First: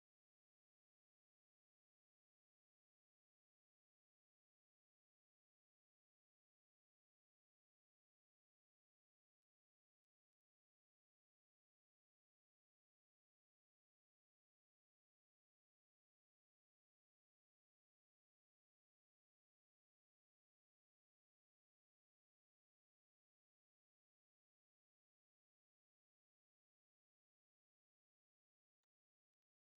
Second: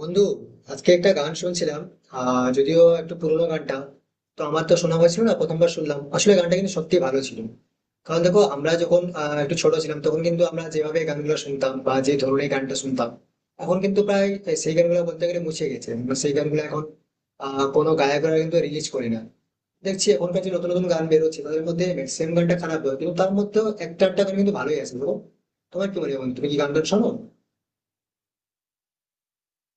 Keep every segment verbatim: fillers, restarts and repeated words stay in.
বন্ধু, আজকে একটা গান শুনছিলাম। আহ যদিও একটু পুরোনো গানটা, তো আমার তো শোনা হয়েছিল না, প্রথমবার শুনলাম আসলে, গানটা কিন্তু সত্যি ভালো ছিল। কারণ দেখো, আমরা যখন আহ, একটু ছোট ছিলাম, তখন কিন্তু আমরা যেভাবে গানগুলো শুনতাম বা যে ধরনের গানটা শুনতাম, এখন কিন্তু প্রায় সেই গানগুলো বলতে গেলে মুছে গেছে। মানে সেই গানগুলো এখন আহ কোনো গায়করা কিন্তু রিলিজ করে না। দেখছি এখনকার যে নতুন নতুন গান বেরোচ্ছে, তাদের মধ্যে ম্যাক্সিমাম গানটা খারাপ হয়, কিন্তু তার মধ্যেও একটা একটা গান কিন্তু ভালোই আছে দেখো। তোমার কি মনে হয় বন্ধু? তুমি কি গান টান শোনো?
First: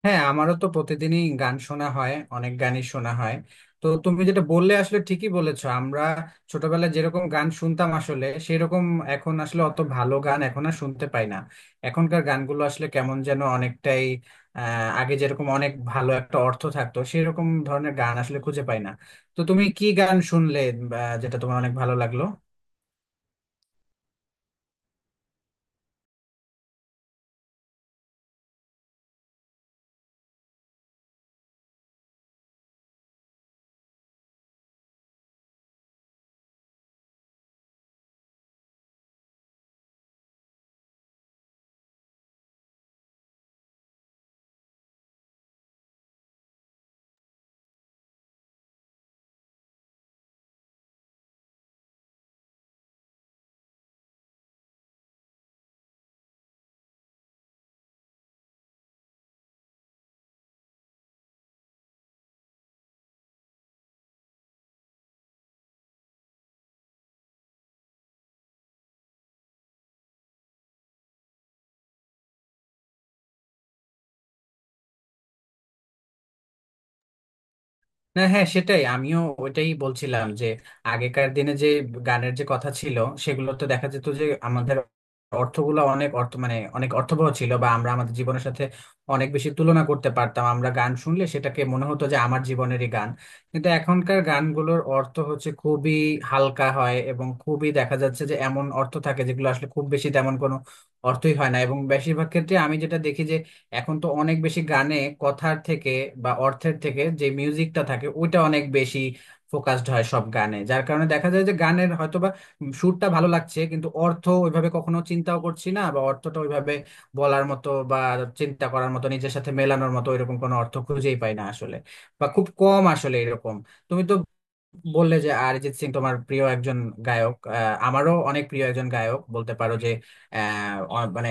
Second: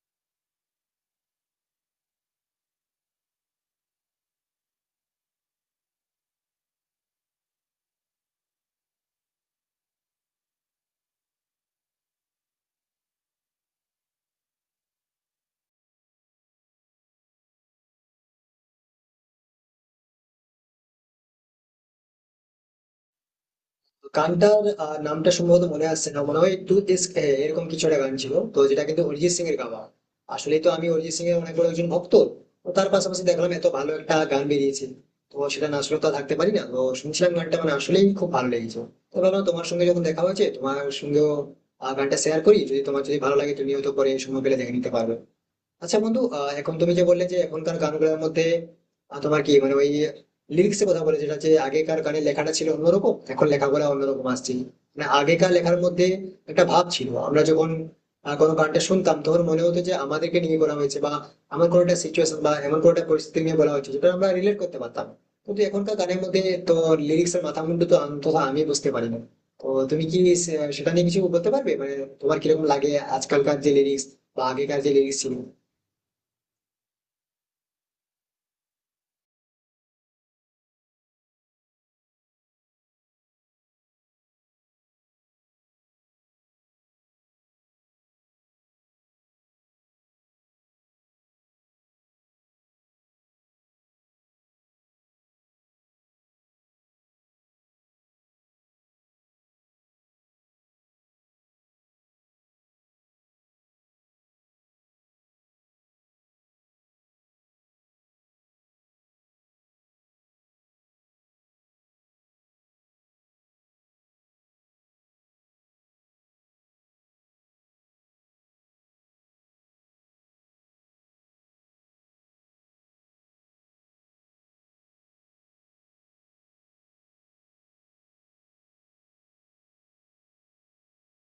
হ্যাঁ, আমারও তো প্রতিদিনই গান শোনা হয়, অনেক গানই শোনা হয়। তো তুমি যেটা বললে আসলে ঠিকই বলেছো। আমরা ছোটবেলায় যেরকম গান শুনতাম আসলে সেরকম এখন আসলে অত ভালো গান এখন আর শুনতে পাই না। এখনকার গানগুলো আসলে কেমন যেন অনেকটাই আহ আগে যেরকম অনেক ভালো একটা অর্থ থাকতো সেরকম ধরনের গান আসলে খুঁজে পাই না। তো তুমি কি গান শুনলে বা যেটা তোমার অনেক ভালো লাগলো? গানটার আহ, নামটা সম্ভবত মনে আসছে না, মনে হয় টু দিস এরকম কিছু একটা গান ছিল, তো যেটা কিন্তু অরিজিৎ সিং এর গাওয়া। আসলে তো আমি অরিজিৎ সিং এর অনেক বড় একজন ভক্ত। তো তার পাশাপাশি দেখলাম এত ভালো একটা গান বেরিয়েছে, তো সেটা না শুনে তো আর থাকতে পারি না। তো শুনছিলাম গানটা, মানে আসলেই খুব ভালো লেগেছে। তো ভাবলাম তোমার সঙ্গে যখন দেখা হয়েছে, তোমার সঙ্গেও আহ, গানটা শেয়ার করি। যদি তোমার যদি ভালো লাগে, তুমি হয়তো পরে সময় পেলে দেখে নিতে পারবে। আচ্ছা বন্ধু, আহ, এখন তুমি যে বললে যে এখনকার গানগুলোর মধ্যে, আহ, তোমার কি মানে ওই লিরিক্স এর কথা বলে, যেটা যে আগেকার গানের লেখাটা ছিল অন্যরকম, এখন লেখাগুলো অন্যরকম আসছে। মানে আগেকার লেখার মধ্যে একটা ভাব ছিল। আমরা যখন আহ, কোনো গানটা শুনতাম, তখন মনে হতো যে আমাদেরকে নিয়ে বলা হয়েছে, বা আমার কোনো একটা সিচুয়েশন বা এমন কোনো একটা পরিস্থিতি নিয়ে বলা হয়েছে, যেটা আমরা রিলেট করতে পারতাম। কিন্তু এখনকার গানের মধ্যে তো লিরিক্স এর মাথা মুন্ডু তো অন্তত আমি বুঝতে পারি না। তো তুমি কি সে- সেটা নিয়ে কিছু বলতে পারবে, মানে তোমার কিরকম লাগে আজকালকার যে লিরিক্স বা আগেকার যে লিরিক্স ছিল? না, হ্যাঁ সেটাই আমিও ওইটাই বলছিলাম যে আগেকার দিনে যে গানের যে কথা ছিল সেগুলো তো দেখা যেত যে আমাদের অর্থগুলো অনেক অর্থ মানে অনেক অর্থবহ ছিল, বা আমরা আমাদের জীবনের সাথে অনেক বেশি তুলনা করতে পারতাম, আমরা গান শুনলে সেটাকে মনে হতো যে আমার জীবনেরই গান। কিন্তু এখনকার গানগুলোর অর্থ হচ্ছে খুবই হালকা হয়, এবং খুবই দেখা যাচ্ছে যে এমন অর্থ থাকে যেগুলো আসলে খুব বেশি তেমন কোনো অর্থই হয় না। এবং বেশিরভাগ ক্ষেত্রে আমি যেটা দেখি, এখন তো অনেক বেশি গানে কথার থেকে বা অর্থের থেকে যে মিউজিকটা থাকে ওইটা অনেক বেশি ফোকাসড হয় সব গানে, যার কারণে দেখা যায় যে গানের হয়তোবা সুরটা ভালো লাগছে, কিন্তু অর্থ ওইভাবে কখনো চিন্তাও করছি না, বা অর্থটা ওইভাবে বলার মতো বা চিন্তা করার মতো নিজের সাথে মেলানোর মতো এরকম কোনো অর্থ খুঁজেই পাই না আসলে, বা খুব কম আসলে এরকম। তুমি তো বললে যে অরিজিৎ সিং তোমার প্রিয় একজন গায়ক। আহ, আমারও অনেক প্রিয় একজন গায়ক বলতে পারো যে আহ, অ- মানে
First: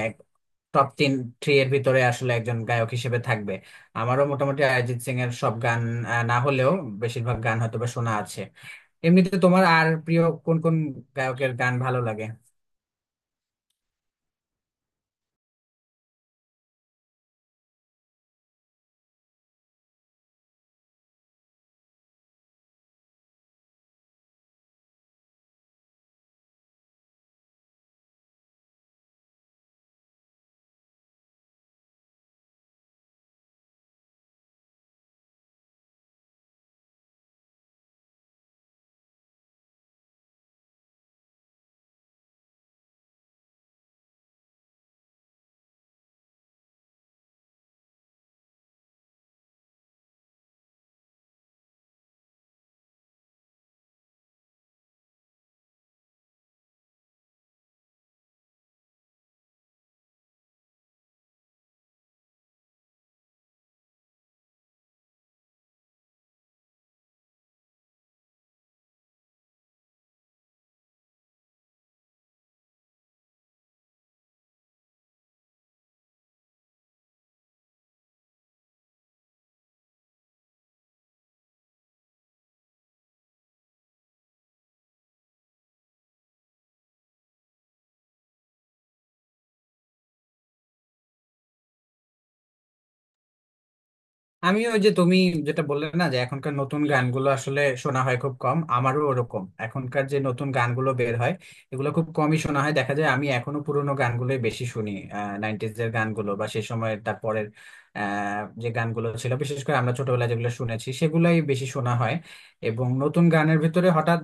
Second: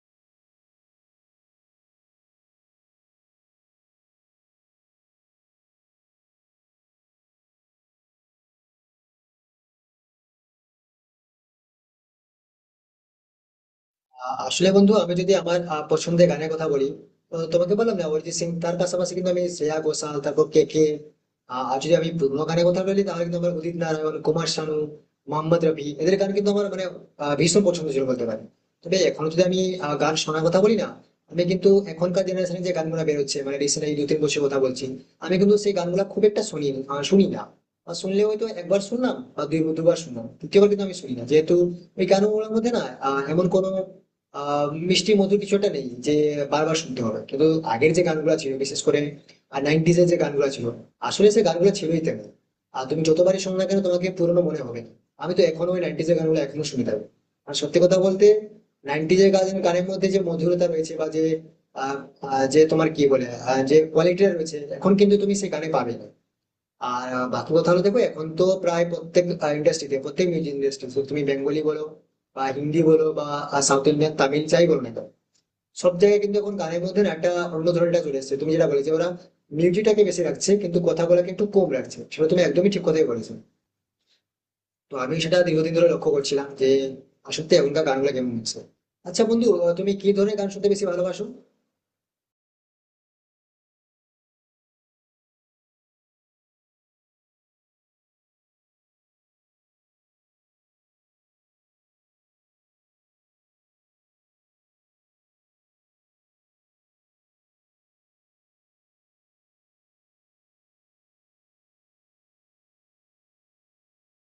টপ তিন থ্রি এর ভিতরে আসলে একজন গায়ক হিসেবে থাকবে। আমারও মোটামুটি অরিজিৎ সিং এর সব গান আহ, না হলেও বেশিরভাগ গান হয়তোবা শোনা আছে। এমনিতে তোমার আর প্রিয় কোন কোন গায়কের গান ভালো লাগে? আ- আসলে বন্ধু, আমি যদি আমার আ, পছন্দের গানের কথা বলি, তো তোমাকে বললাম না অরিজিৎ সিং, তার পাশাপাশি কিন্তু আমি শ্রেয়া ঘোষাল, তারপর কে কে। আর যদি আমি পুরোনো গানের কথা বলি, তাহলে কিন্তু আমার উদিত নারায়ণ, কুমার শানু, মোহাম্মদ রফি এদের গান কিন্তু আমার মানে আ, ভীষণ পছন্দ ছিল বলতে পারি। তবে এখন যদি আমি আ, গান শোনার কথা বলি না, আমি কিন্তু এখনকার জেনারেশনে যে গানগুলো বেরোচ্ছে, মানে রিসেন্ট এই দু তিন বছর কথা বলছি, আমি কিন্তু সেই গানগুলো খুব একটা শুনি, আ, শুনি না। বা শুনলে হয়তো একবার শুনলাম বা দুই দুবার শুনলাম, তৃতীয়বার কিন্তু আমি শুনি না, যেহেতু ওই গানগুলোর মধ্যে না আহ, এমন কোনো আহ মিষ্টি মধু কিছুটা নেই যে বারবার শুনতে হবে। কিন্তু আগের যে গানগুলো ছিল, বিশেষ করে নাইনটিজ এর যে গানগুলো ছিল, আসলে সে গানগুলো ছিলই তেমন। আর তুমি যতবারই শোনো না কেন, তোমাকে পুরনো মনে হবে। আমি তো এখনো ওই নাইনটিজ এর গানগুলো এখনো শুনে থাকি। আর সত্যি কথা বলতে, নাইনটিজ এর গান গানের মধ্যে যে মধুরতা রয়েছে, বা যে আহ, আহ, যে তোমার কি বলে আহ, যে কোয়ালিটিটা রয়েছে, এখন কিন্তু তুমি সেই গানে পাবে না। আর আহ, বাকি কথা হলো, দেখো এখন তো প্রায় প্রত্যেক ইন্ডাস্ট্রিতে, প্রত্যেক মিউজিক ইন্ডাস্ট্রি, তুমি বেঙ্গলি বলো বা হিন্দি বলো বা সাউথ ইন্ডিয়ান তামিল যাই বলো না কেন, সব জায়গায় কিন্তু এখন গানের মধ্যে না একটা অন্য ধরনটা চলে এসেছে। তুমি যেটা বলে যে ওরা মিউজিকটাকে বেশি রাখছে, কিন্তু কথাগুলোকে একটু কম রাখছে, সেটা তুমি একদমই ঠিক কথাই বলেছো। তো আমি সেটা দীর্ঘদিন ধরে লক্ষ্য করছিলাম যে আসলে এখনকার গানগুলো কেমন হচ্ছে। আচ্ছা বন্ধু, আহ, তুমি কি ধরনের গান শুনতে বেশি ভালোবাসো? আমি ওই যে তুমি যেটা বললে না যে এখনকার নতুন গানগুলো আসলে শোনা হয় খুব কম, আমারও ওরকম এখনকার যে নতুন গানগুলো বের হয় এগুলো খুব কমই শোনা হয়। দেখা যায় আমি এখনো পুরোনো গানগুলোই বেশি শুনি। নাইনটিজ এর গানগুলো বা সেই সময়ের তারপরের আহ, যে গানগুলো ছিল বিশেষ করে আমরা ছোটবেলায় যেগুলো শুনেছি সেগুলাই বেশি শোনা হয়। এবং নতুন গানের ভিতরে হঠাৎ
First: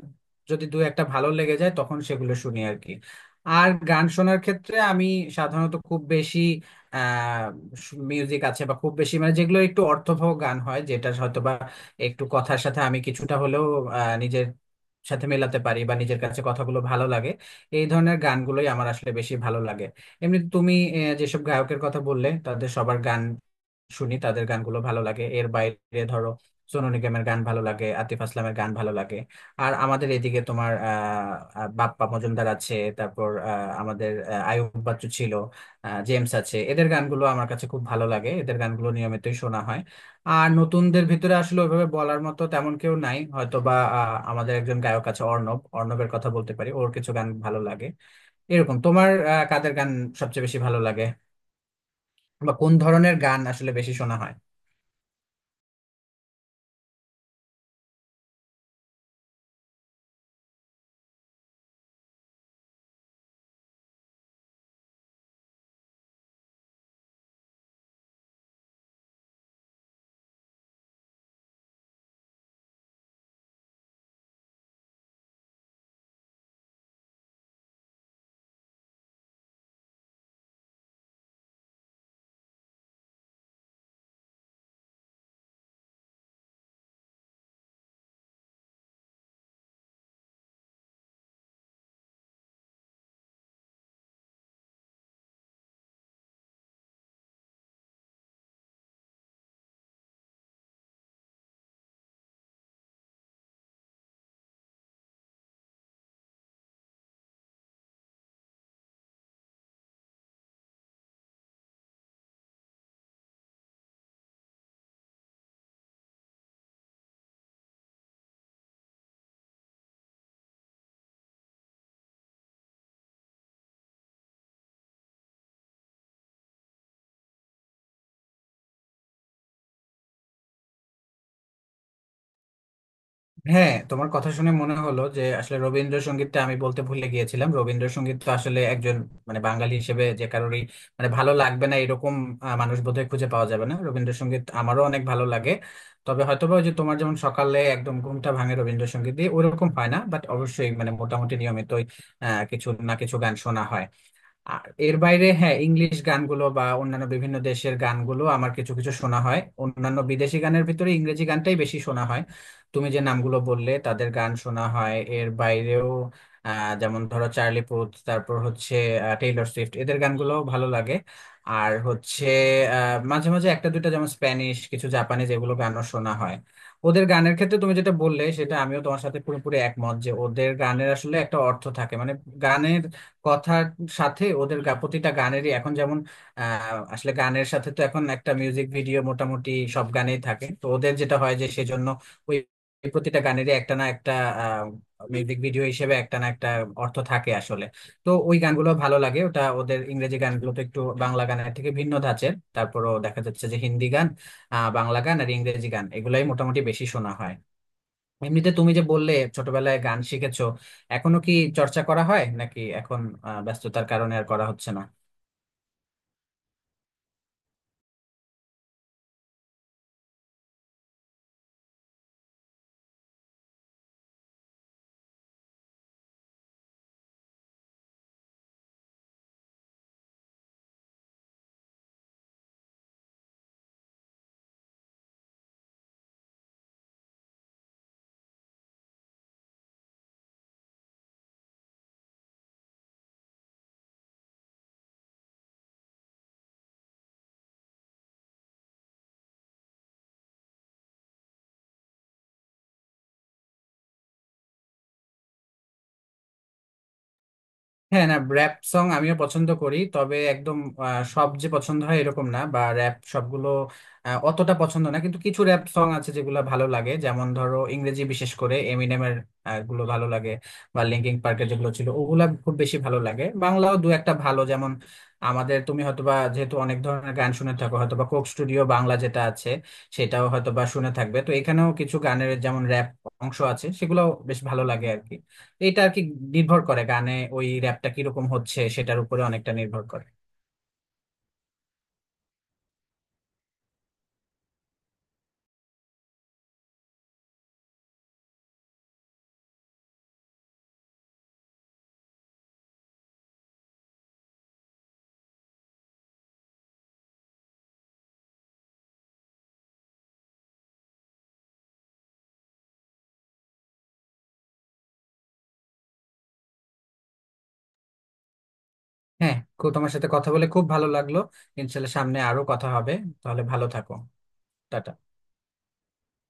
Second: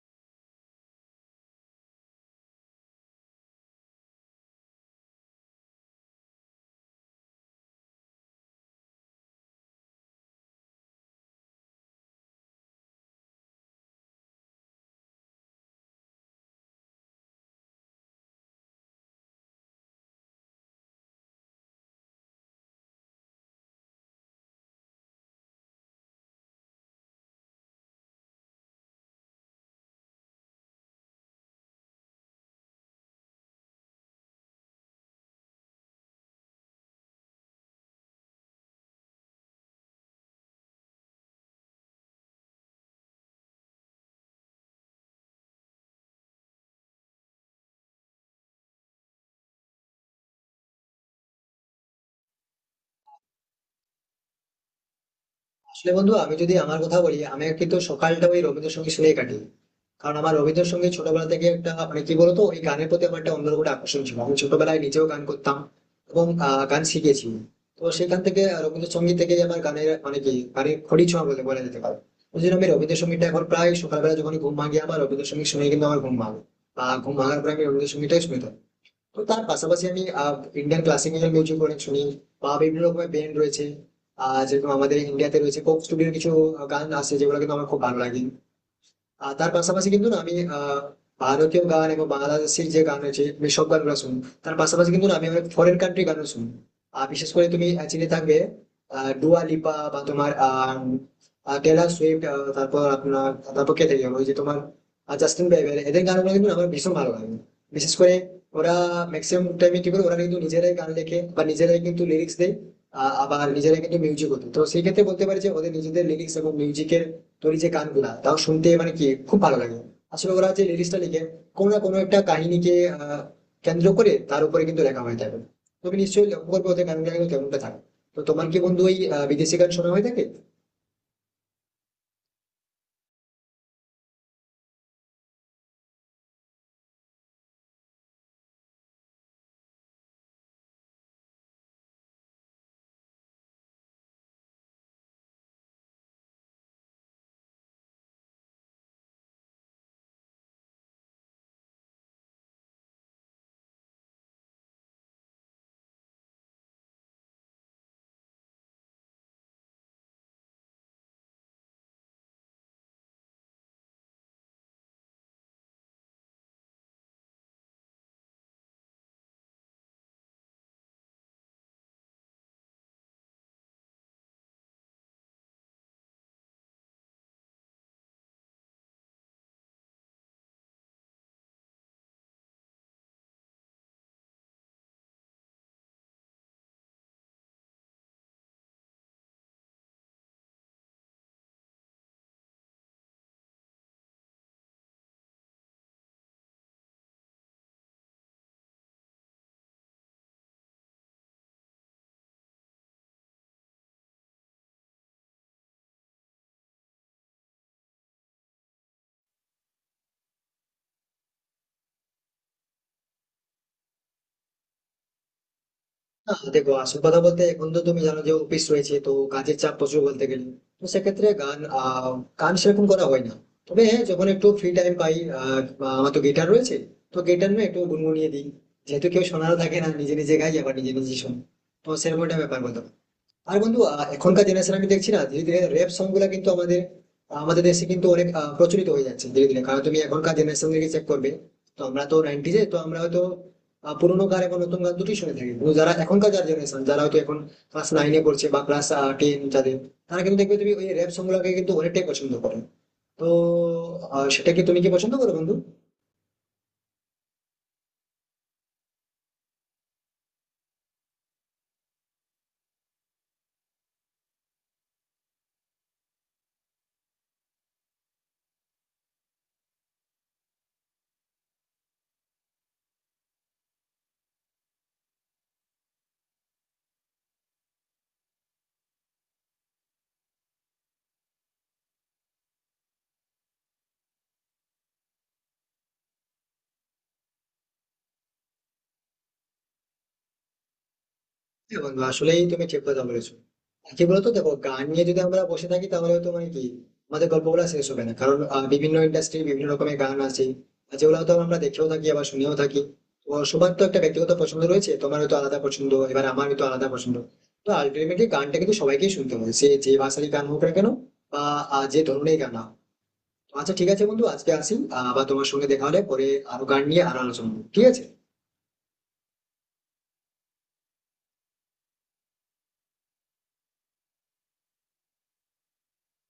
যদি দু একটা ভালো লেগে যায় তখন সেগুলো শুনি আর কি। আর গান শোনার ক্ষেত্রে আমি সাধারণত খুব বেশি মিউজিক আছে বা খুব বেশি মানে যেগুলো একটু অর্থবহ গান হয়, যেটা হয়তো বা একটু কথার সাথে আমি কিছুটা হলেও আহ, নিজের সাথে মেলাতে পারি বা নিজের কাছে কথাগুলো ভালো লাগে, এই ধরনের গানগুলোই আমার আসলে বেশি ভালো লাগে। এমনি তুমি আহ, যেসব গায়কের কথা বললে তাদের সবার গান শুনি, তাদের গানগুলো ভালো লাগে। এর বাইরে ধরো সোনু নিগমের গান ভালো লাগে, আতিফ আসলামের গান ভালো লাগে। আর আমাদের এদিকে তোমার আহ আহ, বাপ্পা মজুমদার আছে, তারপর আহ, আমাদের আহ, আয়ুব বাচ্চু ছিল, আহ, জেমস আছে, এদের গানগুলো আমার কাছে খুব ভালো লাগে, এদের গানগুলো নিয়মিতই শোনা হয়। আর নতুনদের ভিতরে আসলে ওইভাবে বলার মতো তেমন কেউ নাই, হয়তো বা আহ, আমাদের একজন গায়ক আছে অর্ণব, অর্ণবের কথা বলতে পারি, ওর কিছু গান ভালো লাগে। এরকম তোমার আহ, কাদের গান সবচেয়ে বেশি ভালো লাগে বা কোন ধরনের গান আসলে বেশি শোনা হয়? আসলে বন্ধু, আমি যদি আমার কথা বলি, আমি কিন্তু সকালটা ওই রবীন্দ্রসঙ্গীত শুনেই কাটি। কারণ আমার রবীন্দ্রসঙ্গীত ছোটবেলা থেকে একটা মানে কি বলতো, ওই গানের প্রতি আমার একটা অন্যরকম একটা আকর্ষণ ছিল। আমি ছোটবেলায় নিজেও গান করতাম এবং আহ, গান শিখেছি। তো সেখান থেকে আহ, রবীন্দ্রসঙ্গীত থেকে আমার গানের মানে কি গানের খড়ি ছোঁয়া বলে বলা যেতে পারে। ওই জন্য আমি রবীন্দ্রসঙ্গীতটা এখন প্রায় সকালবেলা যখন ঘুম ভাঙি, আমার রবীন্দ্রসঙ্গীত শুনে কিন্তু আমার ঘুম ভাঙে। বা ঘুম ভাঙার পরে আমি রবীন্দ্রসঙ্গীতটাই শুনে থাকি। তো তার পাশাপাশি আমি ইন্ডিয়ান ক্লাসিক্যাল মিউজিক অনেক শুনি, বা বিভিন্ন রকমের ব্যান্ড রয়েছে। আহ যেরকম আমাদের ইন্ডিয়াতে রয়েছে কোক স্টুডিওর কিছু গান আছে, যেগুলো কিন্তু আমার খুব ভালো লাগে। আর তার পাশাপাশি কিন্তু না আমি আহ, ভারতীয় গান এবং বাংলাদেশের যে গান রয়েছে আমি সব গানগুলো শুনি। তার পাশাপাশি কিন্তু না আমি অনেক ফরেন কান্ট্রি গানও শুনি। আর বিশেষ করে তুমি আহ, চিনে থাকবে আহ, ডুয়া লিপা বা তোমার আহ টেলর সুইফট, আহ, তারপর আপনার, তারপর কে থেকে গেলো? ওই যে তোমার আহ, জাস্টিন বিবার, এদের গানগুলো কিন্তু আমার ভীষণ ভালো লাগে। বিশেষ করে ওরা ম্যাক্সিমাম টাইমে কি করে, ওরা কিন্তু নিজেরাই গান লেখে বা নিজেরাই কিন্তু লিরিক্স দেয়, আহ, আবার নিজেরাই কিন্তু মিউজিকও দেয়। তো সেই ক্ষেত্রে বলতে পারি যে ওদের নিজেদের লিরিক্স এবং মিউজিকের তোর এই যে গানগুলা, তাও শুনতে মানে কি খুব ভালো লাগে। আসলে ওরা যে লিরিক্সটা লিখে কোনো না কোনো একটা কাহিনীকে আহ, কেন্দ্র করে তার উপরে কিন্তু লেখা হয়ে থাকে। তুমি নিশ্চয়ই লক্ষ্য করবে, ওদের গানগুলো কিন্তু কেমনটা থাকে। তো তোমার কি বন্ধু ওই আহ, বিদেশি গান শোনা হয়ে থাকে? হ্যাঁ, তোমার কথা শুনে মনে হলো যে আসলে রবীন্দ্রসঙ্গীতটা আমি বলতে ভুলে গিয়েছিলাম। রবীন্দ্রসঙ্গীত তো আসলে একজন মানে বাঙালি হিসেবে যে কারোরই মানে ভালো লাগবে না এরকম আহ, মানুষ বোধহয় খুঁজে পাওয়া যাবে না। রবীন্দ্রসঙ্গীত আমারও অনেক ভালো লাগে। তবে হয়তোবা ওই যে তোমার যেমন সকালে একদম ঘুমটা ভাঙে রবীন্দ্রসঙ্গীত দিয়ে ওরকম হয় না, বাট অবশ্যই মানে মোটামুটি নিয়মিতই আহ কিছু না কিছু গান শোনা হয়। আর এর বাইরে হ্যাঁ ইংলিশ গানগুলো বা অন্যান্য বিভিন্ন দেশের গানগুলো আমার কিছু কিছু শোনা হয়। অন্যান্য বিদেশি গানের ভিতরে ইংরেজি গানটাই বেশি শোনা হয়। তুমি যে নামগুলো বললে তাদের গান শোনা হয়, এর বাইরেও আহ, যেমন ধরো চার্লি পুথ, তারপর হচ্ছে আহ, টেইলর সুইফট, এদের গানগুলো ভালো লাগে। আর হচ্ছে আহ, মাঝে মাঝে একটা দুইটা যেমন স্প্যানিশ কিছু জাপানিজ এগুলো গানও শোনা হয়। ওদের গানের ক্ষেত্রে তুমি যেটা বললে সেটা আমিও তোমার সাথে পুরোপুরি একমত যে ওদের গানের আসলে একটা অর্থ থাকে মানে গানের কথার সাথে ওদের গা- প্রতিটা গানেরই এখন যেমন আহ, আসলে গানের সাথে তো এখন একটা মিউজিক ভিডিও মোটামুটি সব গানেই থাকে, তো ওদের যেটা হয় যে সেজন্য ওই প্রতিটা গানেরই একটা না একটা মিউজিক ভিডিও হিসেবে একটা না একটা অর্থ থাকে আসলে। তো ওই গানগুলো ভালো লাগে। ওটা ওদের ইংরেজি গানগুলো তো একটু বাংলা গানের থেকে ভিন্ন ধাঁচের। তারপরও দেখা যাচ্ছে যে হিন্দি গান, আহ, বাংলা গান আর ইংরেজি গান এগুলাই মোটামুটি বেশি শোনা হয়। এমনিতে তুমি যে বললে ছোটবেলায় গান শিখেছো, এখনো কি চর্চা করা হয় নাকি এখন আহ, ব্যস্ততার কারণে আর করা হচ্ছে না? না দেখো, আসল কথা বলতে এখন তো তুমি জানো যে অফিস রয়েছে, তো কাজের চাপ প্রচুর বলতে গেলে। তো সেক্ষেত্রে গান আহ, গান সেরকম করা হয় না। তবে হ্যাঁ যখন একটু ফ্রি টাইম পাই, আহ, বা আমার তো গিটার রয়েছে, তো গিটার না একটু গুনগুনিয়ে দিই। যেহেতু কেউ শোনারও থাকে না, নিজে নিজে গাই আবার নিজে নিজে শুনি। তো সেরকম একটা ব্যাপার বলতে পারো। আর বন্ধু, আহ, এখনকার জেনারেশন আমি দেখছি না, ধীরে ধীরে র্যাপ সং গুলা কিন্তু আমাদের আমাদের দেশে কিন্তু অনেক আহ, প্রচলিত হয়ে যাচ্ছে ধীরে ধীরে। কারণ তুমি এখনকার জেনারেশন থেকে চেক করবে, তো আমরা তো নাইনটিজে তো আমরা হয়তো আহ, পুরোনো গান এবং নতুন গান দুটোই শুনে থাকি। কিন্তু যারা এখনকার যারা জেনারেশন, যারা হয়তো এখন ক্লাস নাইনে পড়ছে বা ক্লাস টেন, যাদের, তারা কিন্তু দেখবে তুমি ওই র্যাপ সং গুলাকে কিন্তু অনেকটাই পছন্দ করে। তো আহ, সেটা কি তুমি কি পছন্দ করো বন্ধু? হ্যাঁ, না র্যাপ সং আমিও পছন্দ করি, তবে একদম আহ, সব যে পছন্দ হয় এরকম না, বা র্যাপ সবগুলো আহ, অতটা পছন্দ না। কিন্তু কিছু র্যাপ সং আছে যেগুলো ভালো লাগে, যেমন ধরো ইংরেজি বিশেষ করে এমিনেমের আহ, গুলো ভালো লাগে, বা লিঙ্কিং পার্কের যেগুলো ছিল ওগুলা খুব বেশি ভালো লাগে। বাংলাও দু একটা ভালো, যেমন আমাদের তুমি হয়তোবা যেহেতু অনেক ধরনের গান শুনে থাকো হয়তোবা কোক স্টুডিও বাংলা যেটা আছে সেটাও হয়তোবা শুনে থাকবে। তো এখানেও কিছু গানের যেমন র্যাপ অংশ আছে সেগুলো বেশ ভালো লাগে আর কি। এটা আর কি নির্ভর করে গানে ওই র্যাপটা কিরকম হচ্ছে সেটার উপরে অনেকটা নির্ভর করে। হ্যাঁ বন্ধু, আসলেই তুমি ঠিক কথা বলেছো। আর কি বলতো, দেখো গান নিয়ে যদি আমরা বসে থাকি, তাহলে তো মানে কি আমাদের গল্পগুলো শেষ হবে না, কারণ আহ, বিভিন্ন ইন্ডাস্ট্রি বিভিন্ন রকমের গান আছে, আর যেগুলো হয়তো আমরা দেখেও থাকি আবার শুনেও থাকি। তো সবার তো একটা ব্যক্তিগত পছন্দ রয়েছে, তোমার হয়তো আলাদা পছন্দ, এবার আমার হয়তো আলাদা পছন্দ। তো আলটিমেটলি গানটা কিন্তু সবাইকেই শুনতে হবে, সে যে ভাষারই গান হোক না কেন, বা আহ, যে ধরনের গান না হোক। তো আচ্ছা ঠিক আছে বন্ধু, আজকে আসি, আহ, আবার তোমার সঙ্গে দেখা হলে পরে আরো গান নিয়ে আরো আলোচনা করবো। ঠিক আছে। হ্যাঁ, খুব তোমার সাথে কথা বলে খুব ভালো লাগলো। ইনশাল্লাহ সামনে আরো কথা হবে। তাহলে ভালো থাকো। টাটা।